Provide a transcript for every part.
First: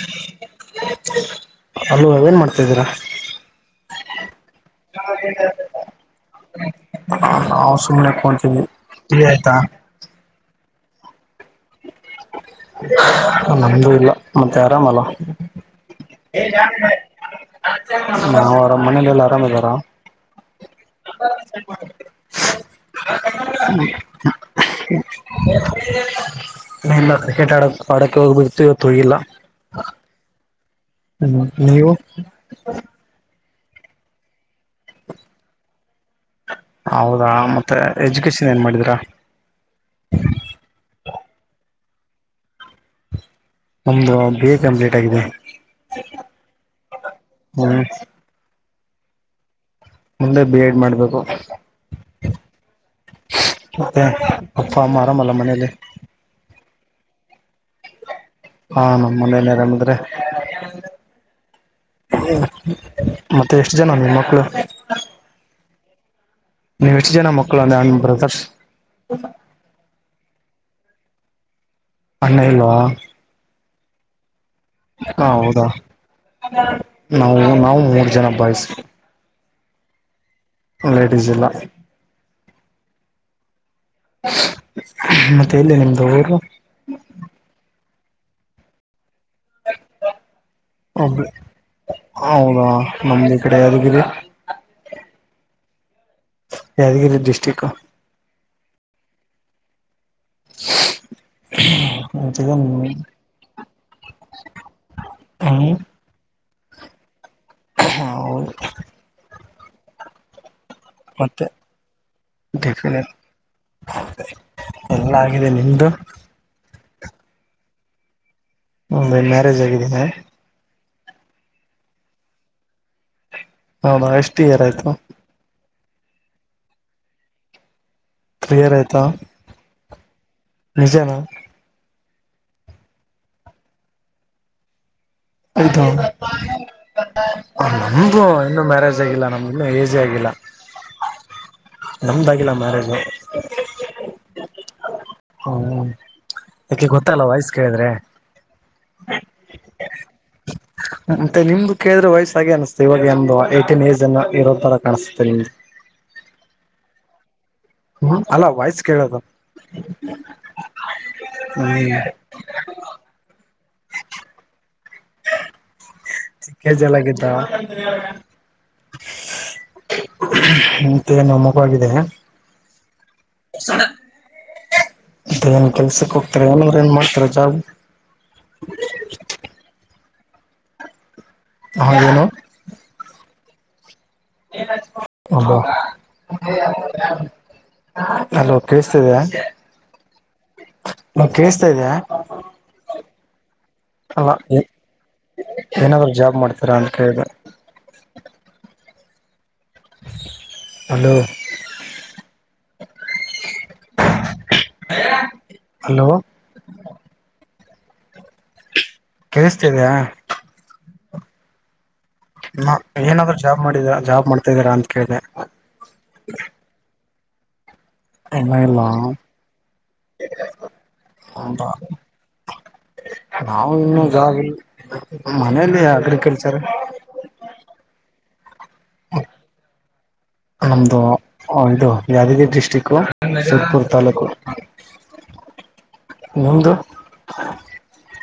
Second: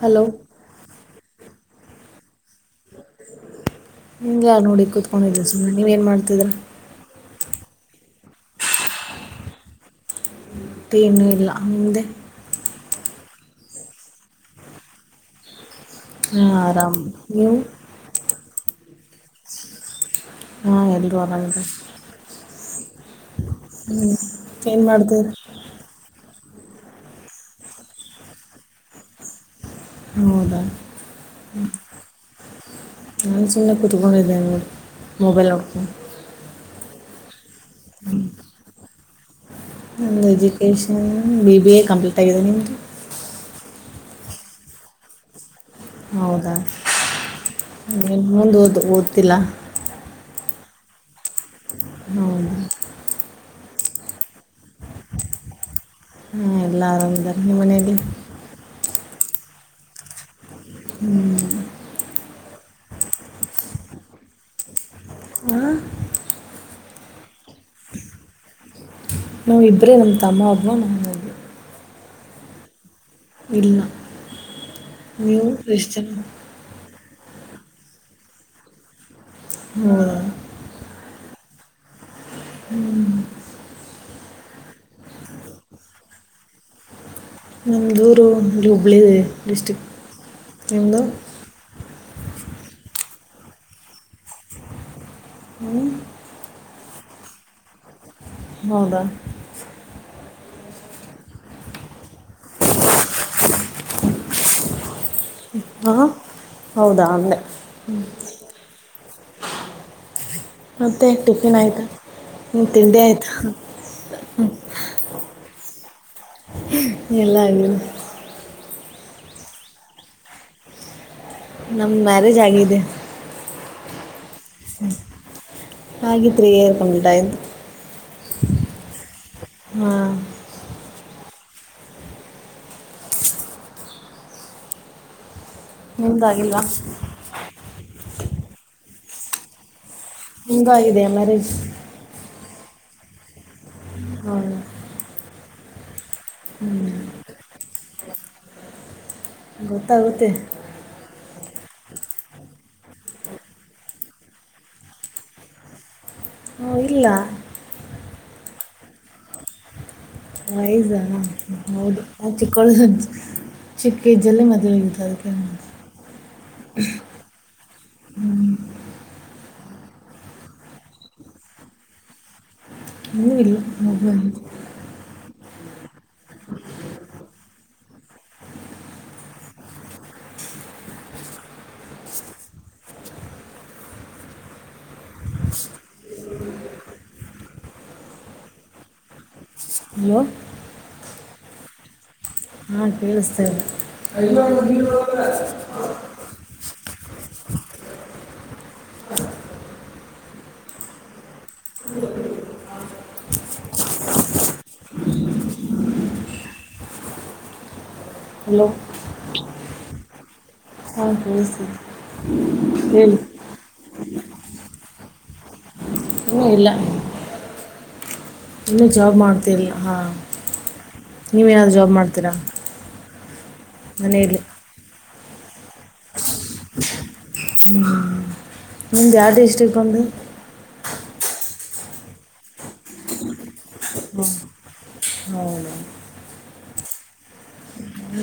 Hello hello ಏನ್ ಮಾಡ್ತಾಿದ್ದೀರಾ ಹಾಂಗೆ ನೋಡಿ ಕುೂತ್ಕೊಂಡಿದ್ದೆ ಸುಮ್ಮ ನೀವ ಏನ್ ಮಾಡ್ತಿದ್ರ ನಾವು ಸುಮ್ನೆ ಕಂತೀವಿ ಇ ಆಯ್ತಾ ತೇನುೂ ಇಲ್ಲ ಹ್ದೆ ನಮ್ದು ಇಲ್ಲ ಮತ್ತೆ ಆರಾಮಲ್ಲ ಹಾಂ ಆರಾಮ್ ನೀವು ನಾವುರಾಮ ಮನಲೆಲ್ಲ ಆರಾಮ್ದಾರಾ ಹಾ ಎಲ್ವಾ ನಲ್ ಹ್ಮ್ ಏನ್ ಮಾಡ್ರ ನಲ್ಲ ಕ್ರಿಕೆಟ್ ಆಡಕ್ ಆಡಕ್ಕೆ ಹೋಗ್ಬಿ ಇವತ್ತುಳಿಲ್ಲ ಹೌದಾ ಹ ನೀವು ಚಿನ್ನ ಕುತ್ಕೊಂಡ ಇದದೆ ಮೊಬೈಲ್ ಒಡ್ಕ ಹೌದಾ ಮತ್ತೆ ಎಜುಕೇಶನ್ ಏನ್ ಮಾಡಿದೀರಾ ಒ education B B A complete ಆಗಿದೆ ನಿ ನಮ್ದು ಬಿ ಎ ಕಂಪ್ಲೀಟ್ ಆಗಿದೆ ಹೌದಾ ಹ್ಮ್ ಮುಂದ ಓ ಓದ್ತಿಲ್ಲ ದೆ ಬಿ ಎಡ್ ಮಾಡ್ಬೇಕು ಹ್ಮ ಅಪ್ಪ ಅಮ್ಮರಾಮಲ್ಲ ಮನೇೆಯಲ್ಲಿ ಹ ಎಲ್ಲ ಆರದ ನಿಮ್ಮ ಮನೇಲಿ ಹಾಂ ನಮ್ಮ ಮನೆಯಲ್ಲಿೇರಾಮಿದ್ರೆ ಹ್ಮ್ ಮತ್ತೆ ಎಷ್ಟು ಜನ ನಿಮ್ಮ ಮಕ್ಕಳು ಹಾಂ ನೀವು ಎಷ್ಟ ಜನ ಮಕ್ಕಳ ಅಂದ ಬ್ರದರ್ಸ್ ನಾವ್ ಇಬ್ರೇ ನಮ್ ತಮ್ಮ ಅಬ್ಬ ನ ಅಣ್ಣಾ ಇಲ್ಲವಾ ಎಡಿಮ [unintelligible] ಹ ಹೌದಾ ನಾವು ನಾವು ಮೂರ್ ಜನ ಬಯಸ ಹ ಲಳ್ಳೇಡಿ ಜಿಲ್ಲಾ ಮತ್ತೆ ಇಲ್ಲ ನಿಮ್ದು ಊರು ನಮ್ಮ ಜೂರು ಹುಬ್ಬಳ್ಳಿ ಡಿಸ್ಟ್ರಿಕ್ ನಿಮ್ಮದು ಒಬ್ಬ ಹೌದಾ ನಮ್ದಿ ಈ ಕಡೆ ಯದಗಿದೆ ಹ್ಞೂ ಯಾದಗಿರಿ ಡಿಸ್ಟ್ರಿಕ್ ಹೌದ ಅಂತಗ [inaudible] ಹಾ ಹೌದ ಆಮಲೆ ಹ ಅವೌ [unintelligible] ಮತ್ತೆ ಆಕ್ಟಿಫಿನ್ ಆಯ್ತ [unintelligible] ಡೆಫಿನೆಟ್ ಎಲ್ಲ ಆಗಾಗಿದೆ ನಿಮ್ದು ಎಲ್ಲಾಗಿ ಒೆ ಮ್ಯಾರೇಜ್ ಆಗಿದ್ದೀನಾ [unintelligible] ನಮ್ಗ ಮ್ಯಾರೇಜ್ ಆಗಿದೆ ಹೌದಾ ಎಷ್ಟು ಇಯರ್ ಆಯ್ತು ಹಾಗಿತ್ತ್ರೀ [unintelligible] ಕ್ರಿಯರ್ ಐತಾ ಹಾ ನಿಜನ ಇದು ನಿಮ್ದಾಗಿಲ್ವ ನಮ್ದು ಇನ್ನುೂ ಮ್ಯಾರೇಜ್ ಆಗಿಲ್ಲ ನಮ್ ಇನ್ನ ಏಜ್ ಮದ್ವೆಯಾಗಿಲ್ಲ ನಿಮ್ಮದು ಆಗಿದೆ ಮ್ಯಾರೇಜ್ ನಮ್ದಾಗಿಲ್ಲ ಮ್ಯಾರೇಜು ಹಾಂ ಹು ಯಾಕೆ ಗೊತ್ತಲ್ಲ ವಯಸ್ ಕೇಳಿದ್ರೆ ಗೊತ್ತಾಗುತ್ತೆ ಮತ್ತೆ ನಿಮ್ದು ಕೇಳಿದ್ರ ವಾಯ್ಸ್ ಆಗೆ ಅನಿಸ್ತಿದೆ ಇವಾಗ ಒ ಏಟಿನ್ ಏಜ್ ಅನ್ನ ಇರೋ ತರ ಕಾಣಿಸತೆ ನಿಮ್ದು [inaudible] ಹ್ಞೂ ಇಲ್ಲ ಹ್ಮ ಅಲ್ಲ ವಯ್ಸ್ ಕೇಳದು ವಯ್ಸಾ ಹೌದು ಚಿಕ್ಕೋಳೆ ಚಿಕ್ಕ ಏಜ್ ಅಲ್ಲೆ ಮದ್ವೆಯಾಗಿದ್ದು ಅದಕ್ಕೆ ಚಿಕ್ಕ ಏಜ್ ಅಲ್ಲಿಯಾಗಿದ್ದ ಮತ್ತೆ ನಮಗೂ ಆಗಿದೆ ಏನು ಇಲ್ಲ ಮೊಬೈಲ್ ಅ ಏನ್ ಕೆಲ್ಸಕ್ಕೆ ಹೋಗ್ತಾರೆ ಅವ್ರೇನು ಏನ್ ಮಾಡ್ತಾರೆ ಜಾಬ್ ಹ ಏನು ಹೌದ ಅಲೋ ಕೇಳಿಸ್ತಾಇದಿಯ ಯೋ ನ ಕೇಳಸ್ತಾ ಇದ್ಯಾ ಹಾ ಕೇಳಸ್ತೇನೆ ಅಲ್ಲ [unintelligible] ಕೇಳ್ದೆ ಹಲೋ ಹಲೋ ಹಲೋ ಕೇಳಿಸ್ತಿದಿಯ ಹ ಕೇಳಿಸ್ತಿದೆ ಹಾ ಹೇಳಿ ಏನಾದ್ರ ಜಾಬ್ ಮಾಡಿದಿರ ಜಾಬ್ ಮಾಡ್ತಾ ಇದ್ದೀರಾ ಅಂತ ಕೇಳ್ದೆ ಹ್ಮೂ ಇಲ್ಲ ಎಣ್ಣೆ ಇಲ್ಲಾ ಇನ್ನೂ ಜಾಬ್ ಮಾಡ್ತಿಲ್ಲ ಹಾಂ [unintelligible] ನೀವೇನಾದ್ರು ಜಾಬ್ ಮಾಡ್ತೀರಾ ನಾವು ಜಾಬ್ ಮನೆಯಲ್ಲಿ ಮನೇಲಿ ಅಗ್ರಿಕಲ್ಚರ್ ಹ್ಮ ನಿಮ್ದ ಯಾವ್ ಡಿಸ್ಟ್ರಿಕ್ಟ್ ಅಂದೆ ನಮ್ದು ಯಾದಗಿರಿ ಡಿಸ್ಟ್ರಿಕ್ಟು ಸೂದ್ಪುರ್ ಹ್ಞೂ ತಾಲೂಕು ಹೌದಾ ನಿಮ್ದು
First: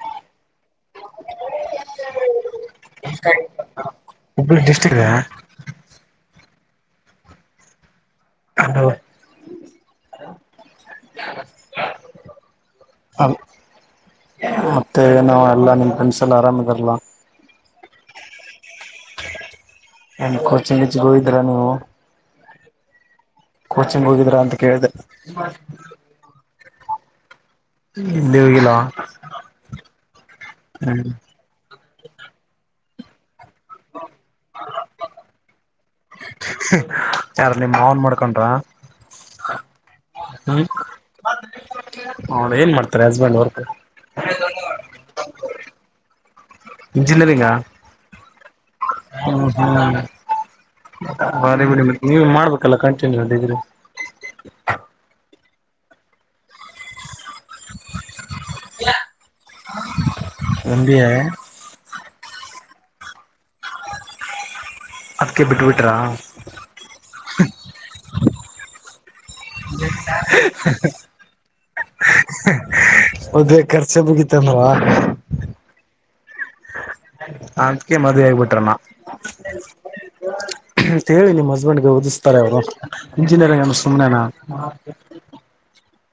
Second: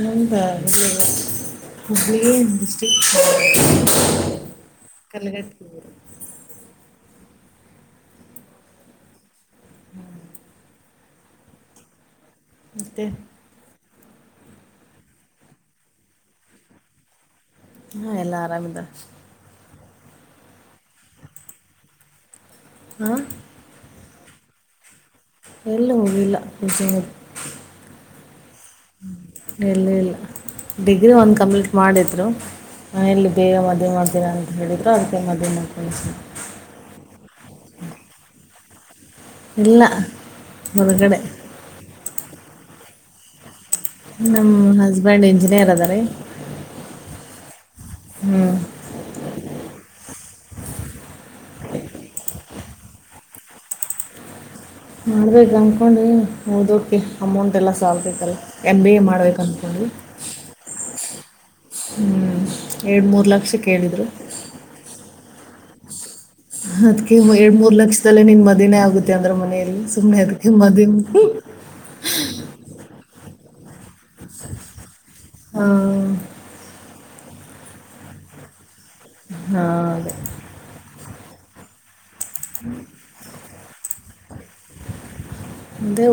ನಮ್ದು ಇಲ್ಲಿ ಹುಬ್ಬಳ್ಳಿ ಡಿಸ್ಟ್ರಿಕ್ ಹುಬ್ಬಳ್ಳಿ ಡಿಸ್ಟಿಕ್ [unintelligible] ಹಂಗೆ ಮತ್ತೆ ಮತ್ತೆ ನಾವ ಎಲ್ಲಾ ನಿಮ್ ಫೆಂಡ್ಸ್ ಎಲ್ಲ ಆರಾಮ್ ಇದಾರಲ್ಲ ಹಾ ಎಲ್ಲ ಆರಾಮ್ ಇದಾರೆ ನನ್ ಕೋಚ [unintelligible] ಹೋಗಿದಿರ ನೀವು ಹಾ ಕೋಚಿಂಗ್ ಹೋಗಿದ್ರ ಅಂತ ಕೇಳ್ದೆ ಎಲ್ಲು ಹೋಗ್ ಇಲ್ಲ [unintelligible] ಇಲ್ಲಿಗಲ ಎಲ್ಲ ಇಲ್ಲ ಡಿಗ್ರಿ ಒಂದು ಕಂಪ್ಲೀಟ್ ಮಾಡಿದರು ಎಲ್ಲಿ ಬೇಗ ಮದುವೆ ಮಾಡ್ತೀರಾ ಅಂತ ಹೇಳಿದ್ರು ಅಂತ ಮದುವೆ ಮಾಡಕಳಿಸಿಿ ಯಾರು ನಿಮ್ಮ ಮಾನ್ ಮಾಡ್ಕೊಂಡ್ರಾ. ಇಲ್ಲ ಹೊರಗಡೆ. ಹೌದ ಏನ್ ಮಾಡ್ತಾರೆ ಹಸ್ಬೆಂಡ್ ಅವರ್ ನಮ್ಮ್ ಹಸ್ಬೆಂಡ್ ಇಂಜಿನಿಯರ್ ಅದಾರ. ಇಂಜಿನಿಯರಿಂಗಾ ಹ್ಮ್ ಹ್ಮ- ಹ್ಮ್ ನೀವು ಮಾಡ್ಬೇಕಲ್ಲ ಕಂಟಿನ್ಯೂ ಅಲ್ಲಿದ್ರೆ. ಮಾಡ್ಬೇಕು ಅನ್ಡಿ [unintelligible] ಹೌದು ಓಕೆ ಅಮೌಂಟ್ ಎಲ್ಲ ಸಾಾವ ಬೇಕಲ್ಲ ಎಮ್ ಬಿ ಎ ಮಾಡ್ಬೇಕು ಅಂದ್ಕೊಂಡಿ. ಎಂ ಬಿ ಎ ಎರಡು ಮೂರು ಲಕ್ಷ ಕೇಳಿದರು. ಅದಕ್ಕೆ ಬಿಟ್ಬಿಟ್ರಾ. ಅದ್ಕ್ಕೆ ಎರಡ್ ಮೂರ್ ಲಕ್ಷದಲ್ಲೇ ನಿನ್ ಮದನೇ ಆಗುತ್ತೆ ಅಂದ್ರೆ ಮನೇಯಲ್ಲಿ ಸುಮ್ಮ್ನೆ ಅದ್ಕ್ ಮದ ಹ್ಮ್ ಹೌದ್ ಖರ್ಚ ಬಗೀತನ್ವಾ ಹ ಅದ್ಕ ಮದುವವೆ ಆಗಬಿಟ್ರಮ್ಮ. ಹೌ ಅಂತ ಹೇಳಿ ನಿಮ್ ಹಸ್ಬೆಂಡ್ಗೆ ಓದಿಸ್ತಾರೆ ಅವ್ರು ಇಂಜಿನಿಯರಿಂಗ್ ಅ ಸುಮ್ನೆನಾ.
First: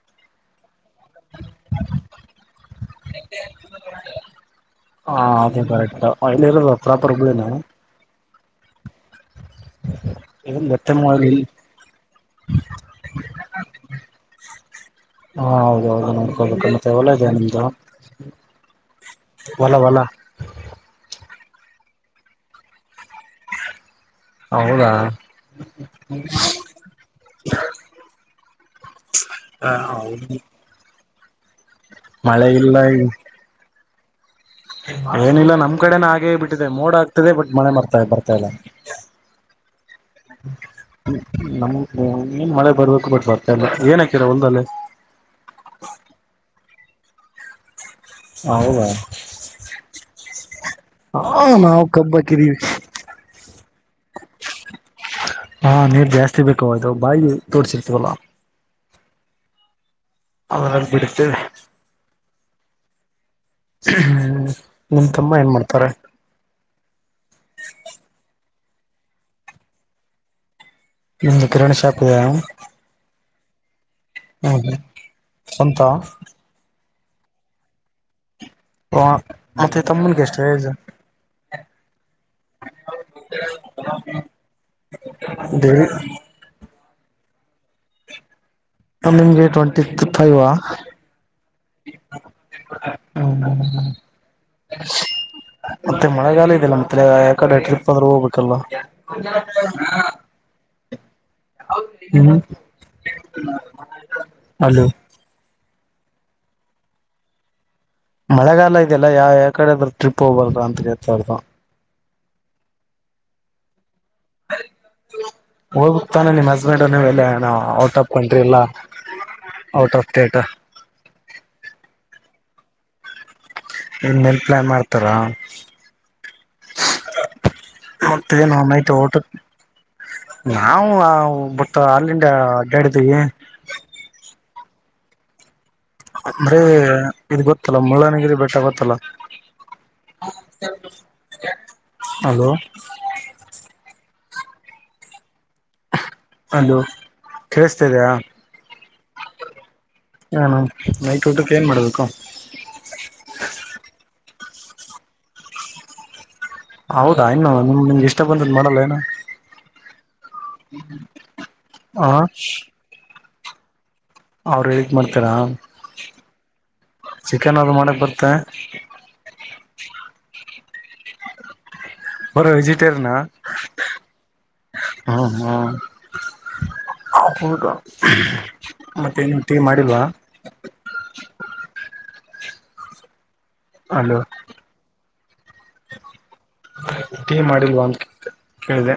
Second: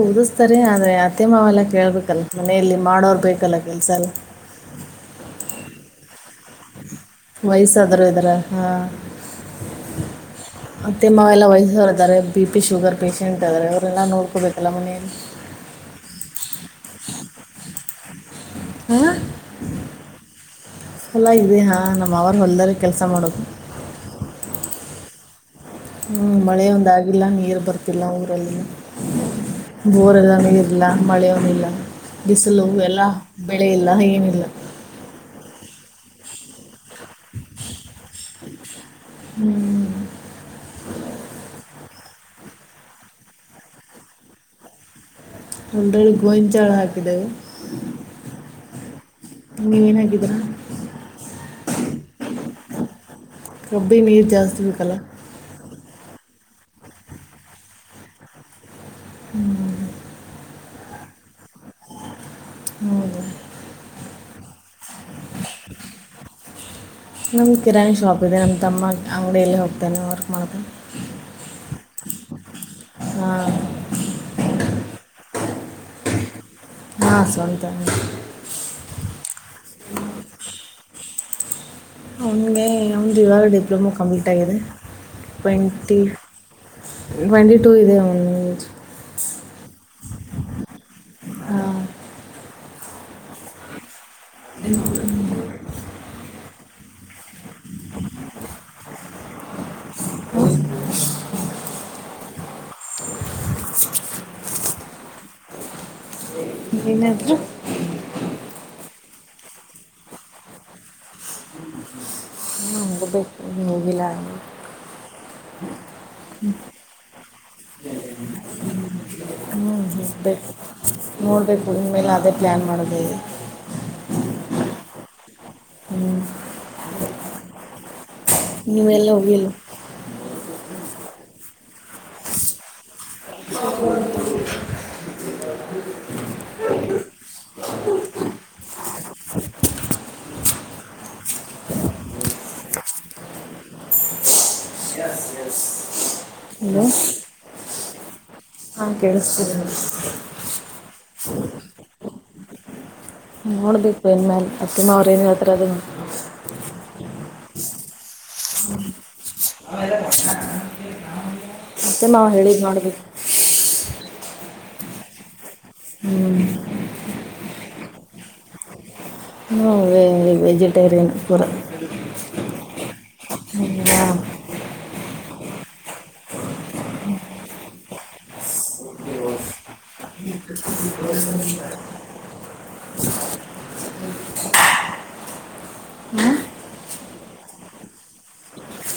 ಅದು ಸ್ತರ ಆ- ಆದಂದ್ರೆ ಅತ್ತೆ ಮಾವೆಲ್ಲ ಕೇಳ್ಬೇಕಲ್ಲ ಮನೆಯಲ್ಲಿ ಮಾಡೋರ್ ಬೇಕಲ್ಲ ಕೆಲ್ಸ ಎಲ್ಲ. ಆಯ ವಯಸಾದ್ರೂ ಇದ್ರ ಹಾ- ಏನ್ ಗೊತ್ತೆ ಮಾಡ ಮತ್ತೆಮ್ಮೆಲ್ಲ ವಯಸ್ಸ ಹೊರ್ತಾರೆ ಬಿ ಪಿ ಶುಗರ್ ಪಷೆಂಟ್ ಅವ್ರಲ್ಲ ನಡ್ಕೋಬೇಕಲ್ಲ ಮನಿ [unintelligible] ಬೇಕ ಮತ್ತೆ ಹೊಲ ಇದೆ ನಿಮ್ದು ಹಾಂ ಹೊಲ ಹೊಲ ಎಲ ಇದೆ ಹಾಂ ನಮ್ಮ ಅವರು ಹೊಲ್ದಾರೆ ಕೆಲಸ ಮಾಡೋದು. ಹೌದಾ ಹ್ಮ್ -ಮಳೆ ಒಂದಾಗಿಲ್ಲ ನೀರು ಬರ್ತಿಲ್ಲ ಊರಲ್ಲಿ ಬೋರ್ ಎಲ್ಲಾನೇ ಇರ್ಲ್ಲ ಮಳೆನಿಲ್ಲ ಮಳೆ ಬಿಸಿಲು ಇಲ್ಲ ಎಲ್ಲಾ ಬೆಳೆ ಇಲ್ಲ ಏನಿಲ್ಲ. ಏನಿಲ್ಲ ನಮ್ ಕಡೆನ ಹಾಗೇ ಬಿಟ್ಟಿದೆ ಮೋಡ್ ಆಗ್ತಿದೆ ಬಟ್ ಮಳೆ ಮರ್ತಾ ಬರ್ತಾ ಇಲ್ಲ. ಹ್ಮ್ ನಮ್ನ್ ಮಳೆ ಬರ್ಬೇಕು ಬಟ್ ಬರ್ತಾಲ್ಲ ಏನ್ ಹಕಿರ ಹೊಲ್ಲ್ಲಿ ಒಲ್ಗೋಂಚಾಳ ಹಾಕಿದ್ದೇವೆ ಹೌದಾ ನೀವೇನಾಗಿದ್ದೀರಾ ಹಾ- ನಾವು ಕಬ್ಬಕಿದೀವಿ. ರಬ್ಬಿ -ನೀ -ಜಸ್ತಿವಿ ಕಲ್ಲ. ಹಾ ನೀರ್ ಜಾಸ್ತಿ ಬೇಕು ಅದು ಬಾಯಿ ತೋಡ್ಸಿರ್ತವಲ್ಲ. ಹ್ಮ್ -ಹ್ಮ್ಮ ಅದಲ್ಲಿ ಬಿಡ್ತೇದೆ. ಹೌದ ಹ್ಮ್ -ನಿಮ್ಮ ತಮ್ಮ ಏನ್ ಮಾಡ್ತಾರೆ. ನಮಗೆ ಕಿರಾಣಿ ಶಾಪ್ ಇದೆ ನಮ್ಮ ತಮ್ಮ ಅಂಗಡಿಯಲ್ಲಿ ಹೋಗ್ತಾನೆ ವರ್ಕ್ ಮಾಡ್ತಾನೆ. ನಿಮಂದು ಕಿರಣ್ ಶಾಪದ ಹ್ಮ- ಸಂತ ಹಾ ಸ್ವಂತನೇ ಹ ಮತ್ತೆ ತಮ್ಮನ್ಗೆ ಎಷ್ಟೇ ಏಜ್ ಅವನಿಗೆ ಅವಂದ ಇವಾಗ ಡಿಪ್ಲೊಮಾ ಕಂಪ್ಲೀಟ್ ಆಗಿದೆ ಡಿಗ್ರಿ ಟ್ವೆಂಟಿ ಟ್ವೆಂಟಿ ಟೂ ಇದೆ ಅವಂದ ತಮ್ಮಂಗೆ ಟ್ವೆಂಟಿ ಫೈವ್ ಹಾಂ ಹ್ಮ್ ಹ್ಮ್ಮ ಮತ್ತೆ ಮಳೆಗಾಲ ಇದೆಲ್ಲಮ್ಮ ಮತ್ತ ಯಾಕಡೆ ಟ್ರಿಪ್ ಅಂದ್ರ ಹೋಗ್ಬೇಕಲ್ಲವ. ಹಾ ಹಲೋ ಏನಾದರು ಮಳೆಗಾಲ ಇದೆಯಲ್ಲ ಯಾವ ಯಾವ ಕಡೆ ಅದ್ರ ಟ್ರಿಪ್ ಹೋಗ್ಬಾರ್ದು ಅಂತ ಗೇತಾರ್ದ ನ ಬೆ ನೂಗಿಲ್ಲ ಅ ಹೋಗಬೇಕತಾನೆ ನಿಮ್ಮ್ ಹಸ್ಬೆಂಡ್ಲೆ ನೀವ್ ಎಲ್ಲೆ ಔಟ್ ಆಫ್ ಕಂಟ್ರಿ ಎಲ್ಲ ಔಟ್ ಆಫ್ ಸ್ಟೇಟ್ ಹ್ಞೂಹೋಗ್ಬೇಕು ನೋಡಬೇಕು ಇನ್ ಮೇಲೆ ಅದೇ ಪ್ಲ್ಯಾನ್ ಮಾಡೋದೆ. ಇನ್ಮೇಲೆ ಪ್ಲಾನ್ ಮಾಡ್ತಾರ ಹ್ಮ್ ಮತ್ತೇನು ನೈಟ್ ಊಟಕ್ ನಾವ್ ನಾವ್ ಬಟ್ಟ ಅಲ್ಲಿಂದ ಅಡ್ಡಾಡಿದಿವಿ ಹತ ಅಂದ್ರೆ ಇದ ಗೊತ್ತಲ್ಲ ಮುಳ್ಳಯ್ಯನಗಿರಿ ಬೆಟ್ಟ ಗೊತ್ತಲ್ಲ. ಹಲೋ ಅದು ಹಲೋ ಕೇಳಿಸ್ತಾ ಇದಿಯಾ ಹಾ ಕೇಳಿಸ್ತಿದೆ. ನೈಟ್ ಊಟಕ್ಕೆ ಏನ್ ಮಾಡ್ಬೇಕು. ಅತ್ತಿಮಾವರೇನ್ ಹೇಳ್ತಾರ ಅದ ಹೌದಾ ಇನ್ನು ನಿಮ ನಿಮ್ಗೆ ಇಷ್ಟ ಬಂದದ ಮಾಡಲ್ಲ ಏನ ಅತ್ತೆ ಮಾವ್ ಹೇಳಿದ್ ಮಾಡ್ಬೇಕು ಅವ್ರು ಹೇಳಿದ್ ಮಾಡ್ತಿರಾ ಚಿಕನ್ ಅದು ಮಾಡಕ್ ಬರ್ತತ್ ನೋ ವೆ ವೆಜಿಟೇರಿಯನ್ ಬರತ್ತೆ ಅವರು ವೆಜಿಟೇರಿಯನ ಹ್ಮ್. ಹ್ಮ್ ಹ್ಮ್ ಹೌದಾ ಮತ್ತೆ ಏನು ಟೀ ಮಾಡಿಲ್ವಾ [inaudible] ಹಲೋ ಹ್ಮ್. ಟೀ ಮಾಡಿಲ್ವಾ ಅಂತ ಕೇಳ್ದೆ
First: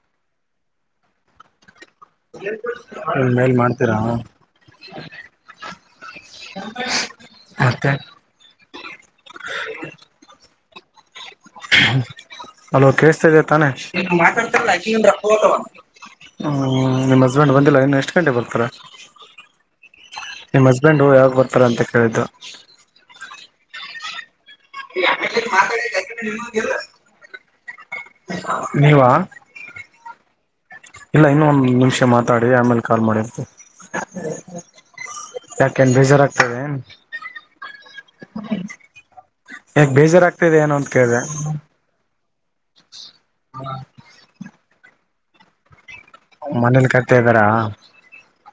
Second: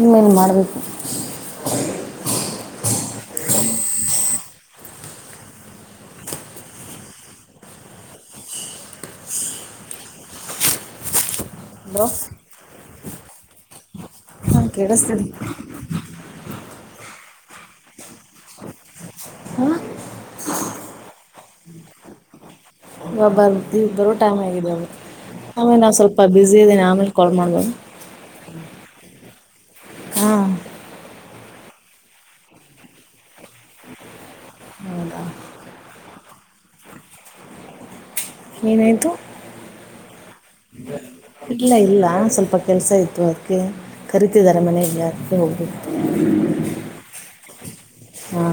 ಇನ್ನೇನು ಮಾಡಬೇಕು ಇನ್ ಮೇಲ್ ಮಾಡ್ತೀರಾ ಮತ್ತೆ ಹಲೋ ಹಲೋ ಕೇೇಳಿಸತಾ ಇದ ತಾನೆ ಮಾತಾಡತಾ ಹಾಂ ಇದಿರಲ್ಲ ಆಕೀಗೆನ ಕೇಳಿಸ್ತಿದೆ ರೊಕ್ಕ ಬರ್ತಾವ ಹ ನಿಮ್ಮ ಹಸ್ಬೆಂಡ್ ಬಂದಿಲ್ಲ ಇನ್ನು ಎಷ್ಟು ಗಂಟೆ ಬರ್ತಾರೆ. ಹಾಂ ನಿಮ್ಮ ಹಸ್ಬೆಂಡು ಯಾವಾಗ್ ಬರ್ತಾರೆ ಅಂತ ಕೇಳಿದ್ದು ಇವಗ ಬರ್ತಿದರ ಟೈಮ್ ಆಗೀತೆ ಆಮೇಲೆ ನಾ ಸ್ವಲ್ಪ ಬಿಸಿ ಇದ್ದೀನಿ ಆಮೇಲೆ ಕಾಲ್ ಮಾಡಬೇಕ ನೀವಾ ಹಾ ಇಲ್ಲ ಇನ್ನ ಒಂದ್ ನಿಮಿಷ ಮಾತಾಡಿ ಆಮೇಲೆ ಕಾಲ್ ಮಾಡಿ ಹೌದಾ ಏಕೆ ಬೇಜರ್ ಆಗ್ತದೆಯಾ ಏನಾಯ್ತು ಯಾಕ್ ಬೇಜಾರ ಆಗ್ತದೆ ಏನಂತ ಇಲ್ಲ ಇಲ್ಲ ಸ್ವಲ್ಪ ಕೆಲ್ಸ ಇತ್ತು ಅದಕ್ಕೆ ಕರಿತಿದ್ದಾರೆ ಮನೆಯಲ್ಲಿ ಅದಕ್ಕೆ ಹೋಗಬೇಕ. ಮನೇಲಿ ಕಟ್ಟ ಇದ್ದಾರಾ? [inaudible] ಹೂ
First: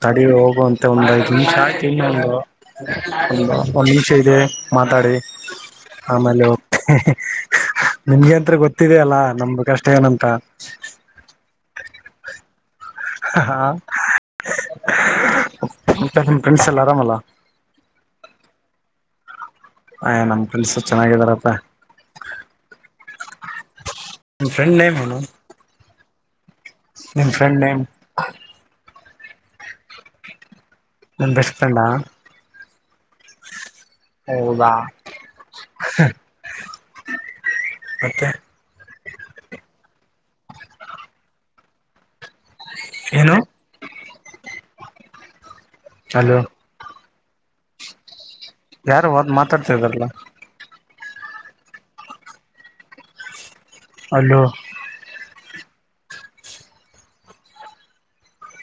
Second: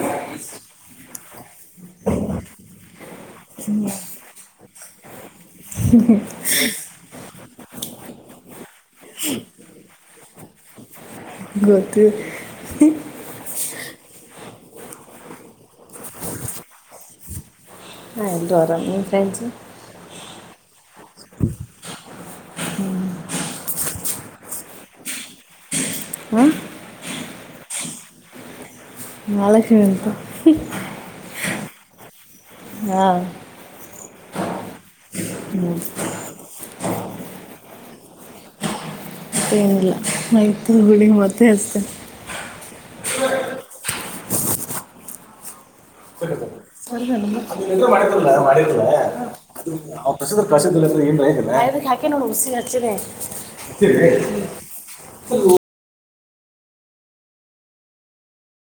ತಡಿ ಹೋಗುವಂತೆ ಒಂದ್ ಐದ್ ನಿಮಿಷ ಆಯ್ತು ಇನ್ನೊ ಒಂದು. [inaudible] ಒಂದು ಒಂದ್ ನಿಮಿಷ ಇದೆ ಮಾತಾಡಿ. [inaudible] ಆ ಮೇಲೆ [inaudible] ನಿಮ್ಗೆ ಅಂತರ ಗೊತ್ತಿದಲ್ಲಾ ನಮ್ಮ ಕಷ್ಟ ಏನಂತ? ಗೊತ್ತು. [inaudible] ಹ ಹಾ [inaudible] ಮತ್ತೆ ನಿಮ್ಮ ಪ್ರೆಂಡ್ಸ್ ಆರಾಮ ಅಲ್ಲ. [inaudible] ನಂದು ಆರಾಮ್ ನಿಮ್ಮ ಪ್ರೆಂಡ್ಸ್? ಅಯ್ಯ ನಮ್ಮ ಪ್ರೆಂಡ್ಸ್ ಚೆನ್ನಾಗಿದಾರಪ್ಪ. [inaudible] ನಿಮ್ಮ ಫ್ರೆಂಡ ನೇಮ್ ಏನು? [inaudible] ಹಾಂ ನಿಮ್ಮ ಫ್ರೆಂಡ ನೇಮ್? ಮಹಾಲಕ್ಷ್ಮಿ ಅಂತ. [inaudible] ಏನ್ ಬೆಸ್ಟ್ ಫ್ರೆಂಡಾ? ಹಾ ಹೌದಾ? [inaudible] ಹೂ [inaudible] ಮತ್ತೆ? [inaudible] ಮತ್ತೇ ಏನ್ ಇಲ್ಲಾ ಆಯ್ತು ಬಿಡಿ ಮತ್ತೆ ಹಚ್ತೀನಿ. [inaudible] ಏನು ಹಲೋ? [inaudible] [inaudible] [unintelligible] ನಾ ಯಾರು ಮಾತಾಡ್ತಾ ಇದಾರಲ್ಲ ಇದಕ್ ಹಾಕಿನ ನೋಡು ಓಸಿಗೆ ಹಚ್ಚಿನೀ. ಹಲೋ [inaudible]